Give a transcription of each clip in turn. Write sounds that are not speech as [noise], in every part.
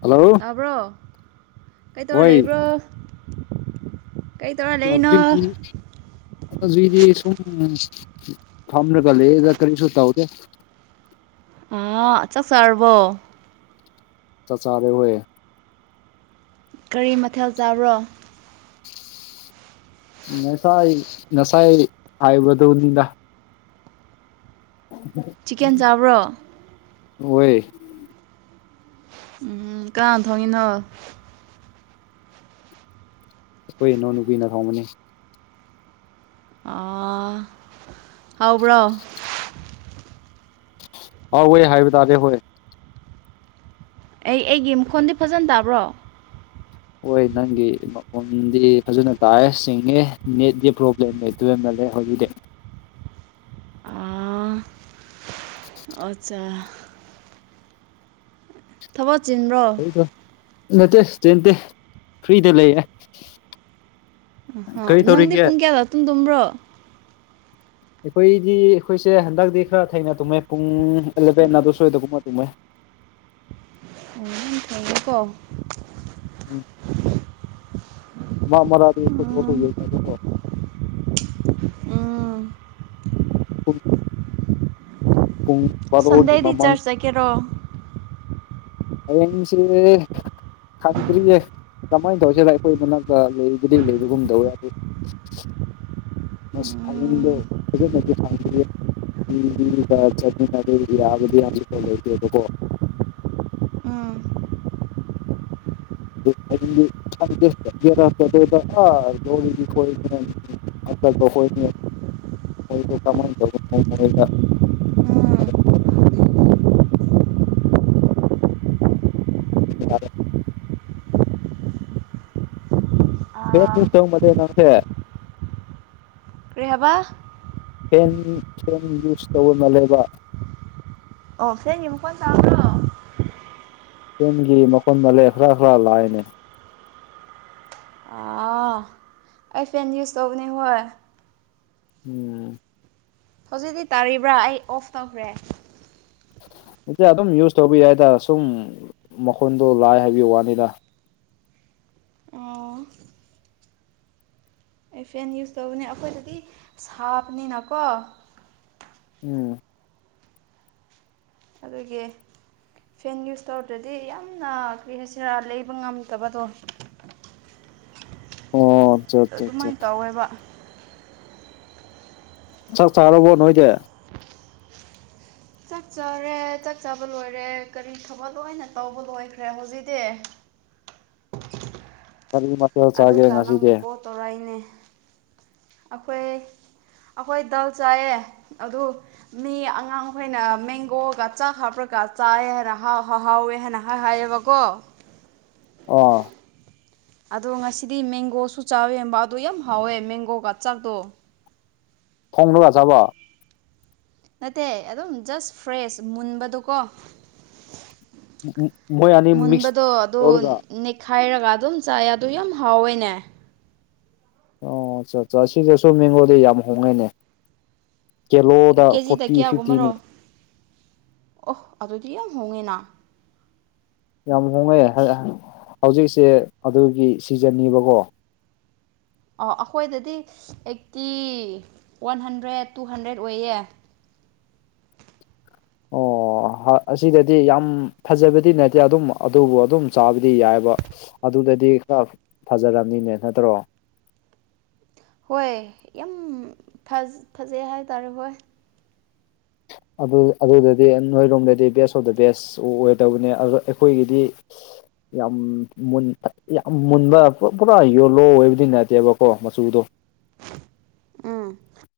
hello ꯐꯕ꯭ꯔꯣ ꯀꯩꯇꯧꯔ ꯍꯣꯏ ꯂꯩꯕ꯭ꯔꯣ ꯀꯩ ꯇꯧꯔ ꯂꯩꯅꯣ [unintelligible] ꯍꯧꯖꯤꯛꯗꯤ ꯑꯁꯨꯝ ꯐꯝꯔꯒ ꯂꯩꯌꯦꯗ ꯀꯔꯤꯁꯨ ꯇꯧꯗꯦ ꯑꯥ ꯆꯥꯛ ꯆꯥꯔꯕꯣ ꯆꯥ ꯆꯥꯥꯔꯦ [unintelligible] ꯀꯔꯤ ꯃꯊꯦꯜ ꯆꯥꯕ꯭ꯔꯣ ꯉꯁꯥꯏ ꯉꯁꯥꯏ ꯍꯥꯏꯕꯗꯨꯅꯤꯗ ꯆꯤꯛꯀꯦꯟ [unintelligible] ꯆꯥꯕ꯭ꯔꯣ ꯑꯣꯏꯋꯦ ꯎꯝ ꯀꯥꯅꯥꯟꯅ ꯊꯣꯡꯉꯤꯅꯣ ꯑꯈꯣꯏ ꯏꯅꯥꯎꯅꯨꯄꯤꯅ ꯊꯣꯡꯕꯅꯤ [unintelligible] ꯍꯥꯎꯕ꯭ꯔꯣ ꯍꯥꯎꯋꯦ ꯍꯥꯏꯕ ꯇꯥꯔꯦ ꯍꯣꯏ ꯑꯩ ꯑꯩꯒꯤ ꯃꯈꯣꯟꯗꯤ ꯐꯖꯟꯅ ꯇꯥꯕ꯭ꯔꯣ ꯍꯣꯏ ꯅꯪꯒꯤ ꯃꯈꯣꯜꯗꯤ ꯐꯖꯅ ꯇꯥꯏꯑꯦ ꯁꯤꯡꯉꯦ ꯅꯦꯠꯗꯤ ꯄ꯭ꯔꯣꯕ꯭ꯂꯦꯝ ꯂꯩ [unintelligible] ꯍꯣꯂꯤꯗꯦ ꯑꯥ ꯑꯠꯆꯥ ꯊꯕꯛ ꯆꯤꯟꯕ꯭ꯔꯣ ꯀꯔꯤꯗ ꯅꯠꯇꯦ ꯆꯦꯟꯇꯦ ꯐ꯭ꯔꯤꯗ ꯂꯩꯌꯦ ꯑ ꯀꯔꯤ ꯅꯪꯗꯤ ꯇꯧꯔꯤꯒꯦ ꯄꯨꯡ ꯀꯌꯥꯗꯣ ꯑꯥꯇꯨꯝ ꯇꯨꯝꯕ꯭ꯔꯣ ꯑꯩꯈꯣꯏꯗꯤ ꯑꯩꯈꯣꯏꯁꯦ ꯍꯟꯗꯛꯇꯤ ꯈꯔ ꯊꯦꯡꯅ ꯇꯨꯝꯃꯦ ꯄꯨꯡ ꯑꯦꯂꯕꯦꯟ ꯑꯗꯨ ꯁꯣꯏꯗꯒꯨꯝꯕ ꯇꯨꯝꯃꯦ ꯉꯥꯏꯌꯣꯀꯣ ꯎꯝ ꯃꯥ ꯃꯔꯥꯗꯤ ꯑꯈꯣꯏ ꯄꯣꯠ ꯇꯣ ꯎꯝ ꯌꯦꯡꯉꯤꯉꯩꯗꯀꯣ ꯎꯝ [unintelligible] ꯄꯨꯡ ꯕꯥꯔꯣꯒꯤ ꯁꯟꯗꯦꯗꯤ ꯃꯃꯥꯡ ꯆꯔ꯭ꯁ ꯆꯠꯀꯦꯔꯣ ꯍꯌꯦꯡꯁꯤ ꯈꯪꯗ꯭ꯔꯤꯌꯦ ꯀꯃꯥꯏꯅ ꯇꯧꯁꯤꯔ ꯑꯩꯈꯣꯏ ꯃꯅꯥꯛꯇ ꯂꯩꯕꯨꯗꯤ ꯂꯩꯕꯒꯨꯝ ꯗꯧꯋꯦ ꯑꯗꯨ ꯑꯁ ꯎꯝ ꯐꯖꯅꯗꯤ ꯆꯠꯃꯤꯟꯕ ꯌꯥꯕꯗꯤ ꯍꯧꯖꯤꯀꯥꯟ ꯂꯩꯇꯦꯕꯥꯀꯣ ꯎꯝ [unintelligible] ꯃꯣꯏꯗꯣ ꯀꯃꯥꯏꯟ ꯇꯧꯕꯥ ꯎꯝ [unintelligible] ꯑꯥ [unintelligible] ꯅꯪꯁꯦ ꯀꯔꯤ ꯍꯥꯏꯕ ꯐꯦꯟ ꯐꯦꯟ ꯌꯨꯁ ꯇꯧꯕ ꯃꯥꯜꯂꯦꯕ ꯑꯣ ꯐꯦꯟꯒꯤ ꯃꯈꯣꯟ ꯇꯥꯕ꯭ꯔꯣ ꯐꯦꯟꯒꯤ ꯃꯈꯣꯟ ꯃꯂꯦ ꯈꯔ ꯈꯔ ꯂꯥꯛꯑꯦꯅꯦ ꯑꯥ ꯑꯩ ꯐꯦꯟ ꯌꯨꯁ ꯇꯧꯕꯅꯦ ꯍꯣꯏ ꯎꯝ ꯍꯧꯖꯤꯛꯇꯤ ꯇꯥꯔꯤꯕ꯭ꯔꯥ ꯑꯩ ꯑꯣꯐ ꯇꯧꯈ꯭ꯔꯦ ꯑꯗꯨꯝ ꯌꯨꯁ ꯇꯧꯕꯤ ꯌꯥꯏꯗ ꯁꯨꯝ ꯃꯈꯣꯟꯗꯣ ꯂꯥꯛꯑꯦ ꯍꯥꯏꯕꯩ ꯋꯥꯅꯤꯗ ꯑꯣ ꯑꯩ ꯐꯦꯟ ꯌꯨꯁ ꯇꯧꯕꯅꯦ ꯑꯩꯈꯣꯏꯗꯗꯤ ꯁꯥꯕꯅꯤꯅꯀꯣ ꯎꯝ ꯑꯗꯨꯒꯤ ꯐꯦꯟ ꯌꯨꯁ ꯇꯧꯔꯗꯗꯤ ꯌꯥꯝꯅ ꯀꯔꯤ ꯍꯥꯏꯁꯤꯔꯥ ꯂꯩꯕ ꯉꯝꯗꯕꯗꯣ ꯑꯣ ꯑꯠꯆꯥ ꯑꯠꯆꯥ ꯑꯠꯆꯥ ꯑꯗꯨꯃꯥꯏꯅ ꯇꯧꯋꯦꯕ ꯆꯥꯛ ꯆꯥꯔꯕꯣ ꯅꯣꯏꯗꯤ ꯆꯥꯛ ꯆꯥꯔꯦ ꯆꯥꯛ ꯆꯥꯕ ꯂꯣꯏꯔꯦ ꯀꯔꯤ ꯊꯕꯛ ꯂꯣꯏꯅ ꯇꯧꯕ ꯂꯣꯏꯈ꯭ꯔꯦ ꯍꯧꯖꯤꯛꯇꯤ ꯀꯔꯤ ꯃꯊꯦꯜ ꯆꯥꯒꯦ ꯉꯁꯤꯗꯤ ꯇꯣꯔꯥꯏꯅꯦ ꯑꯩꯈꯣꯏ ꯑꯩꯈꯣꯏ ꯗꯥꯜ ꯆꯥꯏꯌꯦ ꯑꯗꯨ ꯃꯤ ꯑꯉꯥꯡ ꯃꯈꯩꯅ ꯃꯦꯡꯒꯣꯒ ꯆꯥꯛ ꯍꯥꯞꯔꯒ ꯆꯥꯏꯌꯦ ꯍꯥꯏꯅ ꯍꯥꯎ ꯍꯍꯥꯎꯋꯦ ꯍꯥꯏꯅ ꯍꯥꯏꯌꯦꯕꯀꯣ ꯑꯣ ꯑꯗꯣ ꯉꯁꯤꯗꯤ ꯃꯦꯡꯒꯣꯁꯨ ꯆꯥꯋꯦꯕ ꯑꯗꯣ ꯌꯥꯝ ꯍꯥꯎꯋꯦ ꯃꯦꯡꯒꯣꯒ ꯆꯥꯛꯇꯣ [unintelligible] ꯅꯠꯇꯦ ꯑꯗꯨꯝ ꯖꯁ ꯐ꯭ꯔꯦꯁ ꯃꯨꯟꯕꯗꯨꯀꯣ ꯃꯣꯏ ꯑꯅꯤ ꯃꯤꯛꯁ ꯃꯨꯟꯕꯗꯨ ꯑꯗꯨ ꯇꯧꯔꯒ ꯅꯤꯛ ꯈꯥꯏꯔꯒ ꯑꯗꯨꯝ ꯆꯥꯏ ꯑꯗꯨ ꯌꯥꯝ ꯍꯥꯎꯋꯤꯅꯦ ꯑꯣ ꯑꯆꯥ ꯑꯠꯆꯥ ꯑꯁꯤꯗꯁꯨ ꯃꯦꯡꯒꯣꯗꯤ ꯌꯥꯝ ꯍꯣꯡꯉꯦꯅꯦ ꯀꯦꯂꯣꯗ ꯀꯦꯖꯤꯗ ꯐꯣꯔꯇꯤ ꯐꯤꯐꯇꯤꯅꯤ ꯑꯣꯍ ꯑꯗꯨꯗꯤ ꯌꯥꯝ ꯍꯣꯡꯉꯦꯅ ꯌꯥꯝ ꯍꯣꯡꯉꯦ ꯍꯧꯖꯤꯛꯁꯦ ꯑꯗꯨꯒꯤ ꯁꯤꯖꯟꯅꯦꯕꯀꯣ ꯑꯣ ꯑꯈꯣꯏꯗꯗꯤ ꯑꯩꯠꯇꯤ ꯋꯥꯟ ꯍꯟꯗ꯭ꯔꯦꯠ ꯇꯨ ꯍꯟꯗ꯭ꯔꯦꯠ ꯑꯣꯏꯌꯦ ꯑꯣ ꯑꯁꯤꯗꯗꯤ ꯌꯥꯝ ꯐꯖꯕꯗꯤ ꯅꯠꯇꯦ ꯑꯗꯨꯝ ꯑꯗꯨꯕꯨ ꯑꯗꯨꯝ ꯆꯥꯕꯗꯤ ꯌꯥꯏꯕ ꯑꯗꯨꯗꯗꯤ ꯈꯔ ꯐꯖꯔꯅꯤꯅꯦ ꯅꯠꯇ꯭ꯔꯣ ꯍꯣꯏ ꯌꯥꯝ ꯐꯥꯐꯖꯩ ꯍꯥꯏꯇꯥꯔꯦ ꯍꯣꯏ ꯑꯗꯨ ꯑꯗꯨꯗꯗꯤ ꯅꯣꯏꯔꯣꯝꯗꯗꯤ ꯕꯦꯁ ꯑꯣꯐ ꯗ ꯕꯦꯁ ꯑꯣꯏꯗꯕꯅꯦ ꯑ ꯑꯈꯣꯏꯒꯤꯗꯤ ꯌꯥꯝ ꯃꯨꯟ ꯌꯥꯝ ꯃꯨꯟꯕ ꯄꯨꯔꯥ ꯌꯣꯂꯣ ꯑꯣꯏꯕꯗꯤ ꯅꯠꯇꯦꯕꯀꯣ ꯃꯆꯨꯗꯣ ꯎꯝ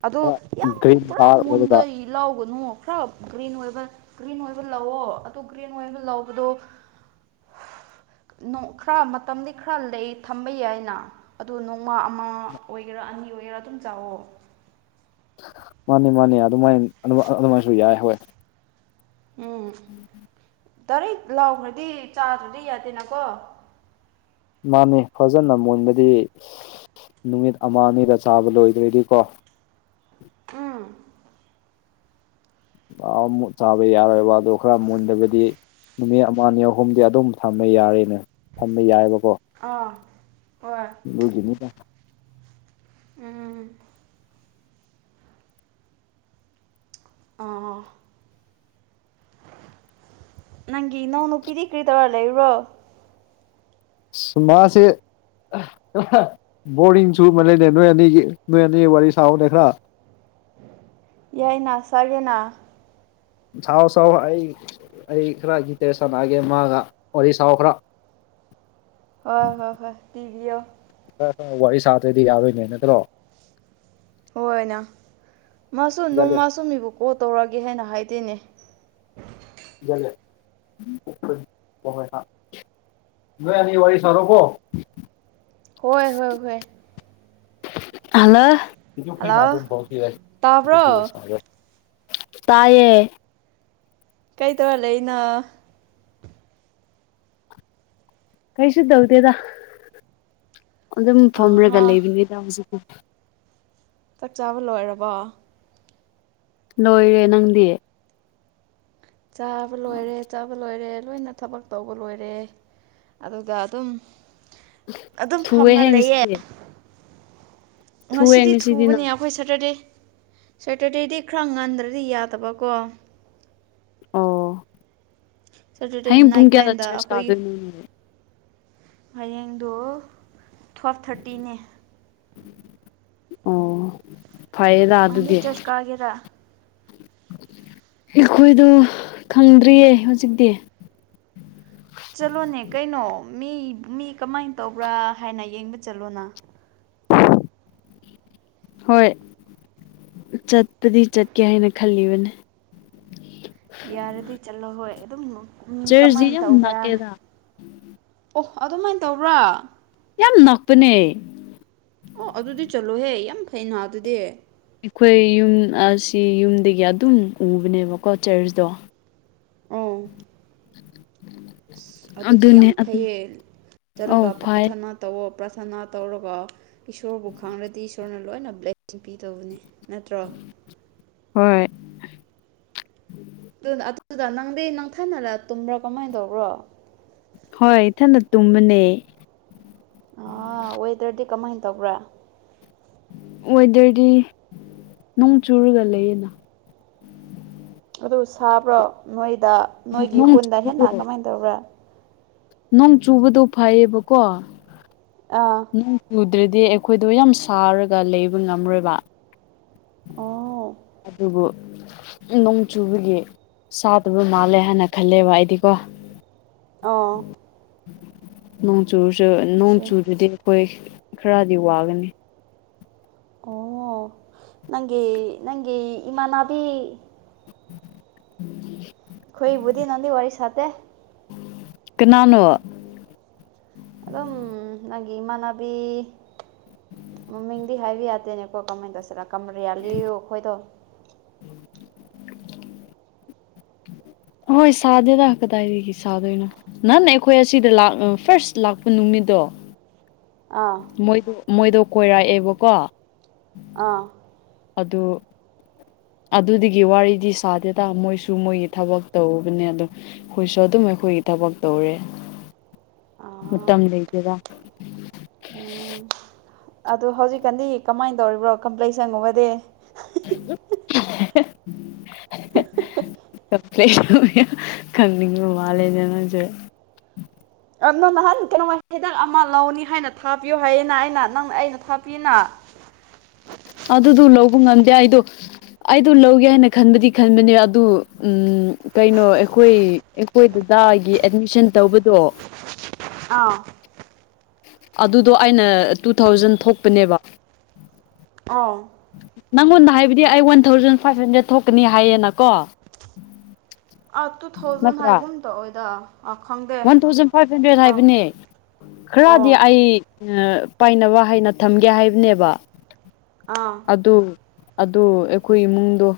ꯑꯗꯣ ꯈꯔ ꯌꯥꯝ ꯒ꯭ꯔꯤꯟ ꯄꯨꯔꯥ ꯗꯥꯔꯛ ꯑꯣꯏꯔꯒ ꯃꯨꯟꯕꯩ ꯂꯧꯒꯅꯨ ꯈꯔ ꯒ꯭ꯔꯤꯟ ꯑꯣꯏꯕ ꯒ꯭ꯔꯤꯟ ꯑꯣꯏꯕ ꯂꯧꯑꯣ ꯑꯗꯨ ꯒ꯭ꯔꯤꯟ ꯑꯣꯏꯕ ꯂꯧꯕꯗꯨ ꯅꯣꯡ ꯈꯔ ꯃꯇꯝꯗꯤ ꯈꯔ ꯂꯩ ꯊꯝꯕ ꯌꯥꯏꯅ ꯑꯗꯣ ꯅꯣꯡꯃ ꯑꯃ ꯑꯣꯏꯒꯦꯔꯥ ꯑꯅꯤ ꯑꯣꯏꯒꯦꯔꯥ ꯑꯗꯨꯝ ꯆꯥꯑꯣ ꯃꯥꯅꯤ ꯃꯥꯅꯤ ꯑꯗꯨꯃꯥꯏ ꯑꯗꯨꯃꯥꯏꯁꯨ ꯌꯥꯏ ꯍꯣꯏ ꯎꯝ ꯇꯔꯤꯛ ꯂꯥꯎꯈ꯭ꯔꯗꯤ ꯆꯥꯗ꯭ꯔꯗꯤ ꯌꯥꯗꯦꯅꯀꯣ ꯃꯥꯅꯦ ꯐꯖꯅ ꯃꯨꯟꯕꯗꯤ ꯅꯨꯃꯤꯠ ꯑꯃ ꯑꯅꯤꯗ ꯆꯥꯕ ꯂꯣꯏꯗ꯭ꯔꯗꯤꯀꯣ ꯎꯝ [unintelligible] ꯆꯥꯕ ꯌꯥꯔꯣꯏꯕ ꯑꯗꯨ ꯈꯔ ꯃꯨꯟꯗꯕꯗꯤ ꯅꯨꯃꯤꯠ ꯑꯃ ꯑꯅꯤ ꯑꯍꯨꯝꯗꯤ ꯑꯗꯨꯝ ꯊꯝꯕ ꯌꯥꯔꯦꯅꯦ ꯊꯝꯕ ꯌꯥꯏꯕꯀꯣ ꯑꯥ ꯍꯣꯢ ꯑꯗꯨꯒꯤꯅꯤꯗ ꯎꯝ ꯑꯥ ꯅꯪꯒꯤ ꯏꯅꯥꯎꯅꯨꯄꯤꯗꯤ ꯀꯔꯤ ꯇꯧꯔ ꯂꯩꯕ꯭ꯔꯣ [unintelligible] [unintelligible] ꯕꯣꯔꯤꯡ ꯆꯨꯃꯥꯟꯂꯦ ꯅꯣꯏ ꯑꯅꯤꯒꯤ ꯅꯣꯏ ꯑꯅꯤ ꯋꯥꯔꯤ ꯁꯥꯎꯅꯦ ꯈꯔ ꯌꯥꯏꯅ ꯁꯥꯒꯦꯅꯥ ꯁꯥꯎ ꯁꯥꯎ ꯑꯩ ꯑꯩ ꯈꯔ ꯒꯤꯇꯦ ꯁꯥꯟꯅꯒꯦ ꯃꯥꯒ ꯋꯥꯔꯤ ꯁꯥꯎ ꯈꯔ ꯍꯣꯏ ꯍꯣꯏ ꯍꯣꯏ ꯄꯤꯕꯤꯑꯣ ꯑꯥ ꯅꯪ ꯋꯥꯔꯤ ꯁꯥꯗ꯭ꯔꯗꯤ ꯌꯥꯔꯣꯏꯅꯦ ꯅꯠꯇ꯭ꯔꯣ ꯍꯣꯏ ꯅꯥ ꯃꯥꯁꯨ ꯍꯣꯏ ꯅꯣꯡ ꯃꯥꯁꯨ ꯃꯤꯕꯨ ꯀꯣꯜ ꯇꯧꯔꯛꯒꯦ ꯍꯥꯏꯅ ꯍꯥꯏꯗꯦꯅꯦ [unintelligible] ꯅꯣꯢ ꯑꯅꯤ ꯋꯥꯔꯤ ꯁꯥꯔꯣ ꯀꯣ ꯍꯣꯏ ꯍꯣꯏ ꯍꯣꯏ ꯍꯜꯂꯣ ꯍꯜꯂꯣ ꯇꯥꯕ꯭ꯔꯣ [unintelligible] ꯇꯥꯌꯦ ꯀꯩ ꯇꯧꯔ ꯂꯩꯅꯣ ꯀꯩꯁꯨ ꯇꯧꯗꯦꯗ ꯑꯗꯨꯝ ꯑꯍꯥ ꯐꯝꯔꯒ ꯂꯩꯕꯅꯦꯗ ꯍꯧꯖꯤꯛ ꯆꯥꯛ ꯆꯥꯕ ꯂꯣꯏꯔꯕꯣ ꯂꯣꯏꯔꯦ ꯅꯪꯗꯤ ꯆꯥꯕ ꯂꯣꯏꯔꯦ ꯆꯥꯕ ꯂꯣꯏꯔꯦ ꯂꯣꯏꯅ ꯊꯕꯛ ꯇꯧꯕ ꯂꯣꯏꯔꯦ ꯑꯗꯨꯒ ꯑꯗꯨꯝ ꯑꯗꯨꯝ ꯐꯝꯔ ꯊꯨꯑꯦꯍꯦ ꯂꯩꯌꯦ ꯉꯁꯤꯗꯤ ꯊꯨꯑꯦ ꯉꯁꯤꯗꯤ ꯊꯨꯕꯅꯦ ꯅꯪ ꯑꯩꯈꯣꯏ ꯁꯠꯇꯔꯗꯦ ꯁꯠꯇꯔꯗꯦꯗꯤ ꯈꯔ ꯉꯟꯗ꯭ꯔꯗꯤ ꯌꯥꯗꯕꯀꯣ ꯑꯧ ꯁꯦꯇꯔꯗꯦ ꯍꯌꯦꯡ ꯄꯨꯡ ꯅꯥꯏꯠ ꯀꯌꯥꯗ ꯇꯥꯏꯝꯗ ꯆ꯭ꯔꯁ ꯑꯩꯈꯣꯏ ꯀꯥꯗꯣꯏꯅꯣ ꯍꯌꯦꯡꯗꯣ ꯇꯨꯋꯦꯜꯞ ꯊꯔꯇꯤꯅꯦ ꯑꯣ ꯐꯩꯌꯦꯗ ꯅꯪꯗꯤ ꯑꯗꯨꯗꯤ ꯆꯔꯆ ꯀꯥꯒꯦꯔꯥ ꯑꯩꯈꯣꯏꯗꯣ ꯈꯪꯗ꯭ꯔꯤꯌꯦ ꯍꯧꯖꯤꯛꯇꯤ ꯆꯠꯂꯣꯅꯦ ꯀꯩꯅꯣ ꯃꯤ ꯃꯤ ꯀꯃꯥꯏꯅ ꯇꯧꯕ꯭ꯔ ꯍꯥꯏꯅ ꯌꯦꯡꯕ ꯆꯠꯂꯣꯅ ꯍꯣꯏ ꯆꯠꯄꯗꯤ ꯆꯠꯀꯦ ꯍꯥꯏꯅ ꯈꯜꯂꯤꯕꯅꯤ ꯌꯥꯔꯗꯤ ꯆꯠꯂꯣ ꯍꯣꯏ ꯑꯗꯨꯝ ꯃꯤ ꯆꯔꯆꯗꯤ ꯀꯃꯥꯏꯅ ꯌꯥꯝ ꯇꯧꯕ꯭ꯔꯥ ꯍꯥꯏ ꯅꯛꯑꯦꯗ ꯑꯣ ꯑꯗꯨꯃꯥꯏꯅ ꯇꯧꯕ꯭ꯔ ꯌꯥꯝ ꯅꯛꯄꯅꯦ ꯑꯣ ꯑꯗꯨꯗꯤ ꯆꯠꯂꯣꯍꯦ ꯌꯥꯝ ꯐꯩꯅ ꯑꯗꯨꯗꯤ ꯑꯩꯈꯣꯏ ꯌꯨꯝ ꯑꯁꯤ ꯌꯨꯝꯗꯒꯤ ꯑꯗꯨꯝ ꯎꯕꯅꯦꯕꯀꯣ ꯆ꯭ꯔꯆꯇꯣ ꯑꯪ [inaudible] ꯑꯁ ꯑꯗꯨꯗꯤ ꯑꯗꯨꯅꯦ ꯌꯥꯝ ꯑꯗꯨ ꯐꯩꯌꯦ ꯑꯧ ꯆꯠꯔꯒ ꯐꯥꯏ ꯄ꯭ꯔꯥꯊꯅ ꯇꯧꯋꯣ ꯄ꯭ꯔꯊꯅꯥ ꯇꯧꯔꯒ ꯏꯁꯣꯔꯕꯨ ꯈꯪꯉꯗꯤ ꯏꯁꯣꯔꯅ ꯂꯣꯏꯅ ꯕ꯭ꯂꯦꯁꯤꯡ ꯄꯤꯗꯧꯕꯅꯦ ꯅꯠꯇ꯭ꯔꯣ ꯍꯣꯏ ꯑꯗꯨꯅ ꯑꯗꯨꯗ ꯅꯪꯗꯤ ꯅꯪꯊꯟꯇ ꯇꯨꯝꯕ꯭ꯔꯣ ꯀꯃꯥꯏꯅ ꯇꯧꯕ꯭ꯔꯣ ꯍꯣꯏ ꯏꯊꯟꯇ ꯇꯨꯝꯕꯅꯦ ꯑꯥ ꯋꯦꯗꯔꯗꯤ ꯀꯃꯥꯏꯅ ꯇꯧꯕ꯭ꯔꯥ ꯋꯦꯗꯔꯗꯤ ꯅꯣꯡ ꯆꯨꯔꯒ ꯂꯩꯌꯦꯅ ꯑꯗꯣ ꯁꯥꯕ꯭ꯔꯣ ꯅꯣꯏꯗ ꯅꯣꯏꯒꯤ ꯅꯣꯡ ꯈꯨꯟꯗ ꯍꯦꯟꯅ ꯆꯨꯕꯗꯣ ꯀꯃꯥꯏꯅ ꯇꯧꯕ꯭ꯔ ꯅꯣꯡ ꯆꯨꯕꯗꯨ ꯐꯩꯌꯦꯕꯀꯣ ꯑꯥ ꯅꯣꯡ ꯆꯨꯗ꯭ꯔꯗꯤ ꯑꯩꯈꯣꯏꯗꯣ ꯌꯥꯝ ꯁꯥꯔꯒ ꯂꯩꯕ ꯉꯝꯔꯣꯏꯕ ꯑꯣ ꯑꯗꯨꯕꯨ ꯅꯣꯡ ꯆꯨꯕꯒꯤ ꯁꯥꯗꯕ ꯃꯥꯜꯂꯦ ꯍꯥꯏꯅ ꯈꯜꯂꯦꯕ ꯑꯩꯗꯤꯀꯣ ꯑꯣ ꯅꯣꯡ ꯆꯨꯔꯁꯨ ꯅꯣꯡ ꯑꯠꯆꯥ ꯆꯨꯗ꯭ꯔꯗꯤ ꯑꯩꯈꯣꯏ ꯈꯔꯗꯤ ꯋꯥꯒꯅꯤ ꯑꯣ ꯅꯪꯒꯤ ꯅꯪꯒꯤ ꯏꯃꯥꯟꯅꯕꯤ [inaudible] ꯈꯣꯏꯕꯨꯗꯤ ꯅꯡꯗꯤ ꯋꯥꯔꯤ ꯁꯥꯗꯦ ꯀꯅꯥꯅꯣ ꯑꯗꯨꯝ ꯅꯪꯒꯤ ꯏꯃꯥꯟꯅꯕꯤ ꯃꯃꯤꯡꯗꯤ ꯍꯥꯏꯕ ꯌꯥꯗꯦꯅꯦꯀꯣ ꯀꯃꯥꯏꯅ ꯇꯧꯁꯤꯔꯥ ꯀꯃꯔꯤꯌꯥꯂꯤꯌꯨ ꯈꯣꯏꯗꯣ ꯃꯣꯏ ꯁꯥꯗꯦꯗ ꯀꯗꯥꯏꯗꯒꯤ ꯁꯥꯗꯣꯢꯅꯣ ꯅꯪꯅ ꯑꯈꯣꯏ ꯑꯁꯤꯗ ꯂꯥꯛ ꯐꯥꯔꯁ ꯂꯥꯛꯄ ꯅꯨꯃꯤꯠꯗꯣ ꯑꯥ ꯃꯣꯏꯗꯣ ꯃꯣꯏꯗꯣ ꯀꯣꯏꯔꯛꯑꯦꯕꯀꯣ ꯑꯥ ꯑꯗꯨ ꯑꯗꯨꯗꯨꯒꯤ ꯋꯥꯔꯤꯗꯤ ꯁꯥꯗꯦꯗ ꯃꯣꯏꯁꯨ ꯃꯣꯏꯒꯤ ꯊꯕꯛ ꯇꯧꯕꯅꯦ ꯑꯗꯨꯝ ꯑꯈꯣꯏꯁꯨ ꯑꯗꯨꯝ ꯑꯈꯣꯏꯒꯤ ꯊꯕꯛ ꯇꯧꯔꯦ ꯑꯥ ꯃꯇꯝ ꯂꯩꯇꯦꯗꯥ ꯎꯝ ꯑꯗꯣ ꯍꯧꯖꯤꯛꯀꯥꯟꯗꯤ ꯀꯃꯥꯏꯟ ꯇꯧꯔꯤꯕ꯭ꯔꯣ ꯀꯝꯄ꯭ꯂꯦꯛꯁꯟꯒꯨꯝꯕꯗꯤ [inaudible] [unintelligible] [unintelligible] ꯀꯝꯄ꯭ꯂꯦꯛꯁꯟ ꯌꯥꯝ ꯈꯪꯅꯤꯡꯕ ꯃꯥꯂꯦꯅꯦ ꯅꯪꯁꯨ ꯑ ꯅꯪ ꯅꯍꯥꯟ ꯀꯩꯅꯣ ꯍꯤꯗꯥꯛ ꯑꯃ ꯂꯧꯅꯤ ꯍꯥꯏꯅ ꯊꯥꯕꯤꯌꯨ ꯍꯥꯏꯌꯦꯅ ꯑꯩꯅ ꯅꯪ ꯑꯩꯅ ꯊꯥꯄꯤꯌꯦꯅ ꯑꯗꯨꯗꯨ ꯂꯧꯕ ꯉꯝꯗꯦ ꯑꯩꯗꯣ ꯑꯩꯗꯨ ꯂꯧꯒꯦ ꯍꯥꯏꯅ ꯈꯟꯕꯗꯤ ꯈꯟꯕꯅꯦ ꯑꯗꯨ ꯎꯝ ꯀꯩꯅꯣ ꯑꯈꯣꯏ ꯑꯩꯈꯣꯏ ꯗꯥꯗꯥꯒꯤ ꯑꯦꯠꯃꯤꯁꯟ ꯇꯧꯕꯗꯣ ꯑꯥ ꯑꯗꯨꯗꯣ ꯑꯩꯅ ꯇꯨ ꯊꯥꯎꯖꯟ ꯊꯣꯛꯄꯅꯦꯕ ꯑꯥꯎ ꯅꯪꯉꯣꯟꯗ ꯍꯥꯏꯕꯗꯤ ꯑꯩ ꯋꯥꯟ ꯊꯥꯎꯖꯟ ꯐꯥꯏꯚ ꯍꯟꯗ꯭ꯔꯦꯗ ꯊꯣꯛꯀꯅꯤ ꯍꯥꯏꯌꯦꯅꯀꯣ ꯑ ꯇꯨ ꯊꯥꯎꯖꯟ ꯅꯠꯇ꯭ꯔꯥ ꯍꯥꯏꯒꯨꯝ ꯇꯧꯋꯦꯗ ꯈꯪꯗꯦ ꯋꯥꯟ ꯊꯥꯎꯖꯟ ꯐꯥꯏꯚ ꯍꯟꯗ꯭ꯔꯦꯗ ꯀꯥꯎ ꯍꯥꯏꯕꯅꯦ ꯑꯣ ꯈꯔꯗꯤ ꯑꯩ ꯑꯥ ꯄꯥꯏꯅꯕ ꯍꯥꯏꯅ ꯊꯝꯒꯦ ꯍꯥꯏꯕꯅꯦꯕ ꯑꯥ ꯑꯗꯨ ꯑꯗꯣ ꯑꯩꯈꯣꯏ ꯏꯃꯨꯡꯗꯣ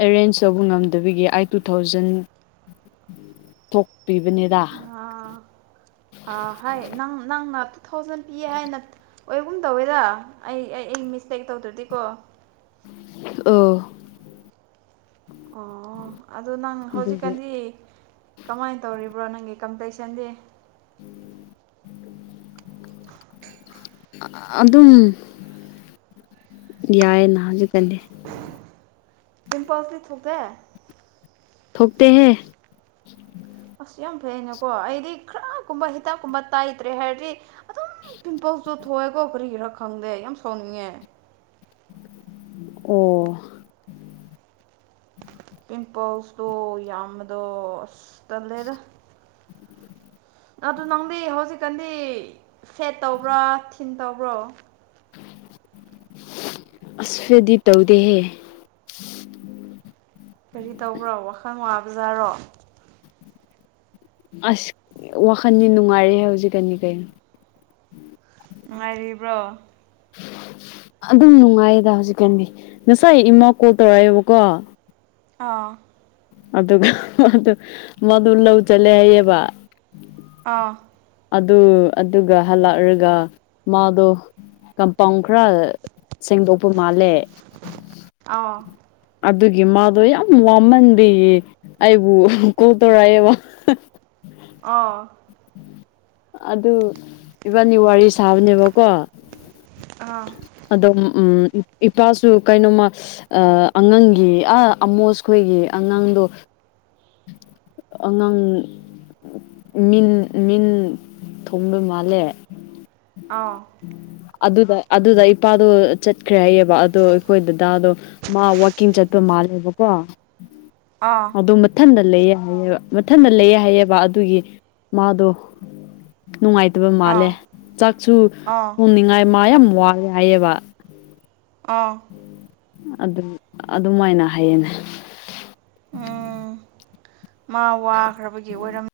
ꯑꯦꯔꯦꯟꯖ ꯇꯧꯕ ꯉꯝꯗꯕꯤꯒꯤ ꯑꯩ ꯇꯨ ꯊꯥꯎꯖꯟ ꯊꯣꯛꯄꯤꯕꯅꯦꯗ ꯑ ꯑ ꯍꯣꯏ ꯅꯪ ꯅꯪꯅ ꯇꯨ ꯊꯥꯎꯖꯟ ꯄꯤꯌꯦ ꯍꯥꯏꯅ ꯑꯣꯏꯒꯨꯝ ꯇꯧꯋꯦꯗ ꯑꯩ ꯑꯩ ꯑꯩ ꯃꯤꯠꯇꯦꯛ ꯇꯧꯗ꯭ꯔꯗꯤꯀꯣ ꯑꯣ ꯑꯣ ꯑꯗꯨ ꯅꯪ ꯑꯗꯨꯒꯤ ꯍꯧꯖꯤꯛꯀꯥꯟꯗꯤ ꯀꯃꯥꯏꯅ ꯇꯧꯔꯤꯕ꯭ꯔꯥ ꯅꯪꯒꯤ ꯀꯝꯄ꯭ꯂꯦꯛꯁꯟꯗꯤ [unintelligible] ꯑ ꯑꯗꯨꯝ ꯌꯥꯏꯌꯦꯅ ꯍꯧꯖꯤꯛꯀꯥꯟꯗꯤ ꯄꯤꯝꯄꯜꯇꯤ ꯊꯣꯛꯇꯦ ꯊꯣꯛꯇꯦ ꯍꯦ ꯑꯁ ꯌꯥꯝ ꯐꯩꯌꯦꯅꯦꯀꯣ ꯑꯩꯗꯤ ꯈꯔꯒꯨꯝꯕ ꯍꯤꯗꯥꯛꯀꯨꯝꯕ ꯇꯩꯏꯇ꯭ꯔꯦ ꯍꯥꯏꯔꯗꯤ ꯑꯗꯨꯝ ꯄꯤꯝꯄꯜꯁꯇꯣ ꯊꯣꯛꯑꯦꯀꯣ ꯀꯔꯤ ꯒꯤꯔꯥ ꯈꯪꯗꯦ ꯌꯥꯝ ꯁꯥꯎꯅꯤꯡꯉꯦ ꯑꯣ ꯄꯤꯝꯄꯜꯁ ꯇꯣ ꯌꯥꯝꯕꯗꯣ ꯑꯁ ꯇꯜꯂꯦꯗ ꯑꯗꯨ ꯅꯪꯗꯤ ꯍꯧꯖꯤꯛꯀꯥꯟꯗꯤ ꯊ꯭ꯔꯦꯠ ꯇꯧꯕ꯭ꯔꯥ ꯊꯤꯟ ꯇꯧꯕ꯭ꯔꯣ ꯑꯁ ꯊ꯭ꯔꯦꯠꯗꯤ ꯇꯧꯗꯦꯍꯦ ꯀꯔꯤ ꯇꯧꯕ꯭ꯔꯣ ꯋꯥꯈꯜ ꯋꯥꯕꯖꯥꯔꯣ ꯑꯁ ꯋꯥꯈꯟꯗꯤ ꯅꯨꯡꯉꯥꯏꯔꯦ ꯍꯧꯖꯤꯛꯀꯥꯟꯗꯤ ꯀꯩꯅꯣ ꯅꯨꯡꯉꯥꯏꯔꯤꯕ꯭ꯔꯣ ꯑꯗꯨꯝ ꯅꯨꯡꯉꯥꯏꯌꯦꯗ ꯍꯧꯖꯤꯛꯀꯥꯟꯗꯤ ꯉꯁꯥꯏ ꯏꯃꯥ ꯀꯣꯜ ꯇꯧꯔꯛꯑꯦꯕꯀꯣ ꯑꯥ ꯑꯗꯨꯒ ꯃꯗꯣ ꯃꯗꯣ ꯂꯧ ꯆꯠꯂꯦ ꯍꯥꯏꯌꯦꯕ ꯑꯥ ꯑꯗꯨ ꯑꯗꯨꯒ ꯍꯜꯂꯛꯔꯒ ꯃꯥꯗꯣ ꯀꯝꯄꯥꯎꯟ ꯈꯔ ꯁꯦꯡꯗꯣꯛꯄ ꯃꯥꯜꯂꯦ ꯑꯧ ꯑꯗꯨꯒꯤ ꯃꯥꯗꯣ ꯌꯥꯝ ꯋꯥꯃꯟꯕꯒꯤ ꯑꯩꯕꯨ ꯀꯣꯜ ꯇꯧꯔꯛꯑꯦꯕ ꯑꯥ ꯑꯗꯨ ꯏꯕꯥꯟꯅꯤ ꯋꯥꯔꯤ ꯁꯥꯕꯅꯦꯕꯀꯣ ꯑꯥ ꯑꯗꯨꯝ ꯎꯝ ꯏꯄꯥꯁꯨ ꯀꯩꯅꯣꯃ ꯑ ꯑꯉꯥꯡꯒꯤ ꯑ ꯑꯃꯣꯁ ꯈꯣꯏꯒꯤ ꯑꯉꯥꯡꯗꯣ ꯑꯉꯥꯡ ꯃꯤꯟ ꯃꯤꯟ ꯊꯣꯡꯕ ꯃꯥꯜꯂꯦ ꯑꯣ ꯑꯗꯨꯗ ꯑꯗꯨꯗ ꯏꯄꯥꯗꯣ ꯆꯠꯈ꯭ꯔꯦ ꯍꯥꯏꯌꯦꯕ ꯑꯗꯣ ꯑꯩꯈꯣꯏ ꯗꯗꯥꯗꯣ ꯃꯥ ꯋꯥꯛꯀꯤꯡ ꯆꯠꯄ ꯃꯥꯜꯂꯦꯕꯀꯣ ꯑꯥ ꯑꯗꯨ ꯃꯊꯟꯗ ꯂꯩꯌꯦ ꯍꯥꯏꯌꯦꯕ ꯃꯊꯟꯗ ꯂꯩꯌꯦ ꯍꯥꯏꯌꯦꯕ ꯑꯗꯨꯒꯤ ꯃꯥꯗꯣ ꯅꯨꯡꯉꯥꯏ ꯇꯕ ꯑꯥ ꯃꯥꯜꯂꯦ ꯆꯥꯛꯁꯨ ꯑꯥ ꯊꯣꯡꯅꯤꯡꯉꯥꯏ ꯃꯥ ꯌꯥꯝ ꯋꯥꯔꯦ ꯍꯥꯏꯌꯦꯕ ꯑꯥ ꯑꯗꯨꯝ ꯑꯗꯨꯃꯥꯏꯅ ꯍꯥꯏꯌꯦꯅꯦ ꯑꯥ ꯃꯥ ꯋꯥꯈ꯭ꯔꯕꯒꯤ ꯑꯣꯏꯔꯝ